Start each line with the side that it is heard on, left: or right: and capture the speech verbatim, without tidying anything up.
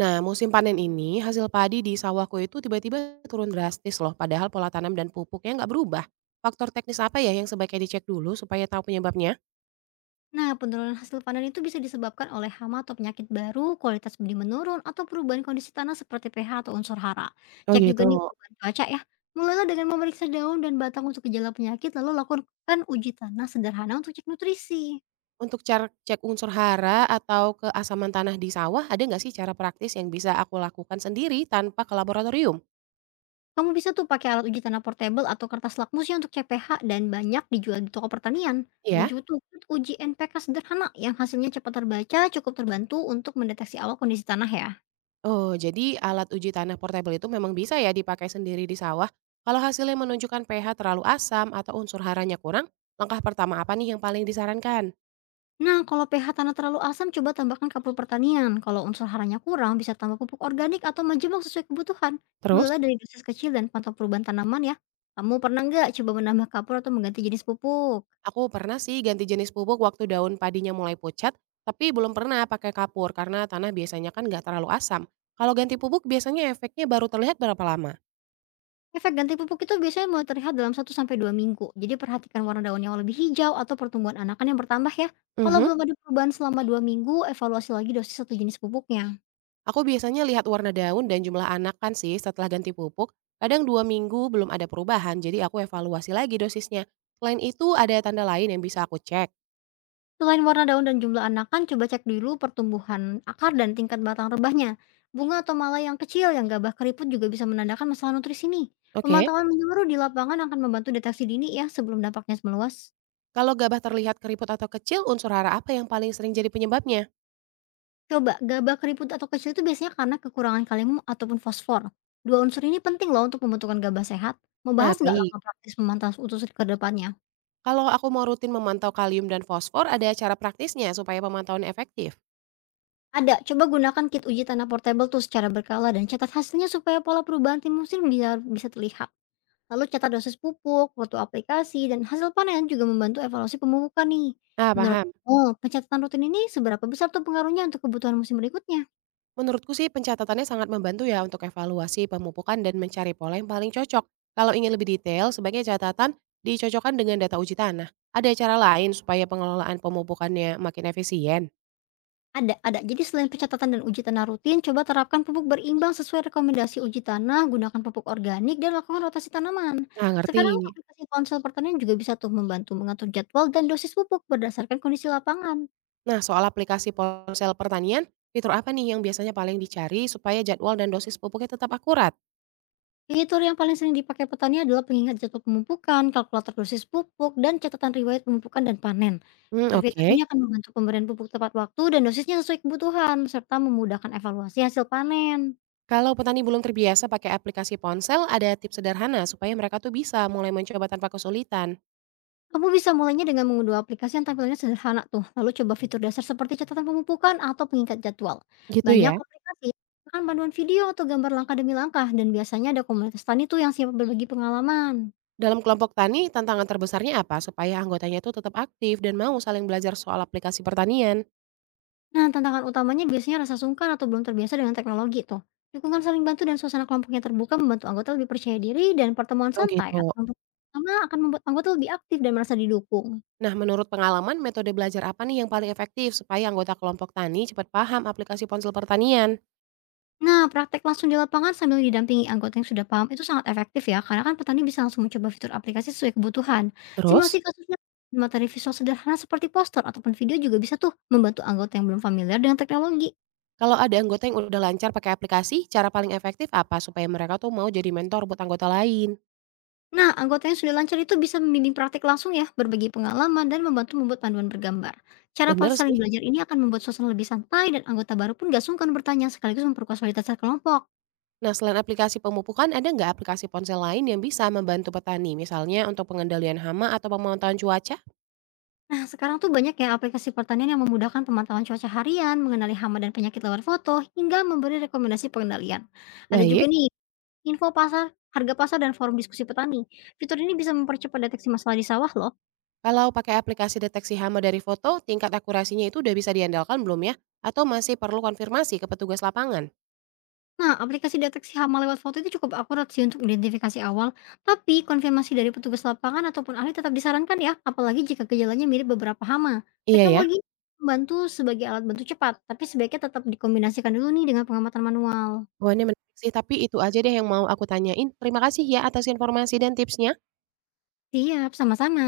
right: Nah, musim panen ini hasil padi di sawahku itu tiba-tiba turun drastis loh, padahal pola tanam dan pupuknya nggak berubah. Faktor teknis apa ya yang sebaiknya dicek dulu supaya tahu penyebabnya?
left: Nah, penurunan hasil panen itu bisa disebabkan oleh hama atau penyakit baru, kualitas benih menurun, atau perubahan kondisi tanah seperti pH atau unsur hara.
right: Oh
left: Cek juga nih
right: gitu.
left: perubahan cuaca ya. Mulailah dengan memeriksa daun dan batang untuk gejala penyakit, lalu lakukan uji tanah sederhana untuk cek nutrisi.
right: Untuk cara cek unsur hara atau keasaman tanah di sawah, ada nggak sih cara praktis yang bisa aku lakukan sendiri tanpa ke laboratorium?
left: Kamu bisa tuh pakai alat uji tanah portable atau kertas lakmus ya untuk cek pH dan banyak dijual di toko pertanian. Ada
right: Ya,
left: juga tuh kit uji N P K sederhana yang hasilnya cepat terbaca, cukup terbantu untuk mendeteksi awal kondisi tanah ya.
right: oh jadi alat uji tanah portable itu memang bisa ya dipakai sendiri di sawah. Kalau hasilnya menunjukkan pe ha terlalu asam atau unsur haranya kurang, langkah pertama apa nih yang paling disarankan?
left: Nah, kalau pH tanah terlalu asam, coba tambahkan kapur pertanian. Kalau unsur haranya kurang, bisa tambah pupuk organik atau majemuk sesuai kebutuhan.
right: Terus?
left: Mulai dari dosis kecil dan pantau perubahan tanaman ya. Kamu pernah nggak coba menambah kapur atau mengganti jenis pupuk?
right: Aku pernah sih ganti jenis pupuk waktu daun padinya mulai pucat, tapi belum pernah pakai kapur karena tanah biasanya kan nggak terlalu asam. Kalau ganti pupuk biasanya efeknya baru terlihat berapa lama?
left: Efek ganti pupuk itu biasanya mulai terlihat dalam satu sampai dua minggu. Jadi perhatikan warna daun yang lebih hijau atau pertumbuhan anakan yang bertambah ya. Kalau
right: Mhm.
left: belum ada perubahan selama dua minggu, evaluasi lagi dosis satu jenis pupuknya.
right: Aku biasanya lihat warna daun dan jumlah anakan sih setelah ganti pupuk. Kadang dua minggu belum ada perubahan, jadi aku evaluasi lagi dosisnya. Selain itu ada tanda lain yang bisa aku cek.
left: Selain warna daun dan jumlah anakan, coba cek dulu pertumbuhan akar dan tingkat batang rebahnya. Bunga atau mala yang kecil yang gabah keriput juga bisa menandakan masalah nutrisi nih.
right: Oke.
left: Pemantauan menyeluruh di lapangan akan membantu deteksi dini ya sebelum dampaknya meluas.
right: Kalau gabah terlihat keriput atau kecil, unsur hara apa yang paling sering jadi penyebabnya?
left: Coba gabah keriput atau kecil itu biasanya karena kekurangan kalium ataupun fosfor. Dua unsur ini penting loh untuk pembentukan gabah sehat. Mau
right: Nah,
left: bahas nggak
right: baik.
left: langkah praktis memantau utus ke depannya?
right: Kalau aku mau rutin memantau kalium dan fosfor, ada cara praktisnya supaya pemantauan efektif?
left: Ada, coba gunakan kit uji tanah portable tuh secara berkala dan catat hasilnya supaya pola perubahan tim musim bisa, bisa terlihat. Lalu catat dosis pupuk, foto aplikasi, dan hasil panen juga membantu evaluasi pemupukan nih.
right: Nah,
left: Menurut
right: paham.
left: kamu, pencatatan rutin ini seberapa besar tuh pengaruhnya untuk kebutuhan musim berikutnya?
right: Menurutku sih pencatatannya sangat membantu ya untuk evaluasi pemupukan dan mencari pola yang paling cocok. Kalau ingin lebih detail, sebaiknya catatan dicocokkan dengan data uji tanah. Ada cara lain supaya pengelolaan pemupukannya makin efisien?
left: Ada, ada. Jadi selain pencatatan dan uji tanah rutin, coba terapkan pupuk berimbang sesuai rekomendasi uji tanah, gunakan pupuk organik, dan lakukan rotasi tanaman.
right: Nah, ngerti.
left: Sekarang aplikasi ponsel pertanian juga bisa tuh membantu mengatur jadwal dan dosis pupuk berdasarkan kondisi lapangan.
right: Nah, soal aplikasi ponsel pertanian, fitur apa nih yang biasanya paling dicari supaya jadwal dan dosis pupuknya tetap akurat?
left: Fitur yang paling sering dipakai petani adalah pengingat jadwal pemupukan, kalkulator dosis pupuk, dan catatan riwayat pemupukan dan panen.
right: Hmm,
left: Fitur-fitur
right: oke.
left: ini akan membantu pemberian pupuk tepat waktu dan dosisnya sesuai kebutuhan, serta memudahkan evaluasi hasil panen.
right: Kalau petani belum terbiasa pakai aplikasi ponsel, ada tips sederhana supaya mereka tuh bisa mulai mencoba tanpa kesulitan.
left: Kamu bisa mulainya dengan mengunduh aplikasi yang tampilannya sederhana tuh, lalu coba fitur dasar seperti catatan pemupukan atau pengingat jadwal.
right: Gitu
left: Banyak
right: ya.
left: aplikasi akan panduan video atau gambar langkah demi langkah, dan biasanya ada komunitas tani tuh yang siap berbagi pengalaman.
right: Dalam kelompok tani, tantangan terbesarnya apa supaya anggotanya itu tetap aktif dan mau saling belajar soal aplikasi pertanian?
left: Nah, tantangan utamanya biasanya rasa sungkan atau belum terbiasa dengan teknologi tuh. Dukungan saling bantu dan suasana kelompoknya terbuka membantu anggota lebih percaya diri dan pertemuan
right: Oh
left: santai
right: gitu.
left: atau kelompok pertama akan membuat anggota lebih aktif dan merasa didukung.
right: Nah, menurut pengalaman, metode belajar apa nih yang paling efektif supaya anggota kelompok tani cepat paham aplikasi ponsel pertanian?
left: Nah, praktek langsung di lapangan sambil didampingi anggota yang sudah paham itu sangat efektif ya, karena kan petani bisa langsung mencoba fitur aplikasi sesuai kebutuhan.
right: Terus?
left: Simulasi kasusnya dan materi visual sederhana seperti poster ataupun video juga bisa tuh membantu anggota yang belum familiar dengan teknologi.
right: Kalau ada anggota yang udah lancar pakai aplikasi, cara paling efektif apa supaya mereka tuh mau jadi mentor buat anggota lain?
left: Nah, anggota yang sudah lancar itu bisa membimbing praktik langsung ya, berbagi pengalaman, dan membantu membuat panduan bergambar. Cara pas-
right: Bener
left: saling
right: sih.
left: belajar ini akan membuat suasana lebih santai dan anggota baru pun gak sungkan bertanya sekaligus memperkuat kualitas kelompok.
right: Nah, selain aplikasi pemupukan, ada nggak aplikasi ponsel lain yang bisa membantu petani, misalnya untuk pengendalian hama atau pemantauan cuaca?
left: Nah, sekarang tuh banyak ya aplikasi pertanian yang memudahkan pemantauan cuaca harian, mengenali hama dan penyakit lewat foto, hingga memberi rekomendasi pengendalian. Ada juga
right: Baik,
left: nih, info pasar, harga pasar, dan forum diskusi petani. Fitur ini bisa mempercepat deteksi masalah di sawah loh.
right: kalau pakai aplikasi deteksi hama dari foto, tingkat akurasinya itu udah bisa diandalkan belum ya? Atau masih perlu konfirmasi ke petugas lapangan?
left: Nah, aplikasi deteksi hama lewat foto itu cukup akurat sih untuk identifikasi awal, tapi konfirmasi dari petugas lapangan ataupun ahli tetap disarankan ya, apalagi jika gejalanya mirip beberapa hama.
right: Iya ya.
left: Teknologi membantu sebagai alat bantu cepat, tapi sebaiknya tetap dikombinasikan dulu nih dengan pengamatan manual.
right: Wah, menarik sih, tapi itu aja deh yang mau aku tanyain. Terima kasih ya atas informasi dan tipsnya.
left: Siap, sama-sama.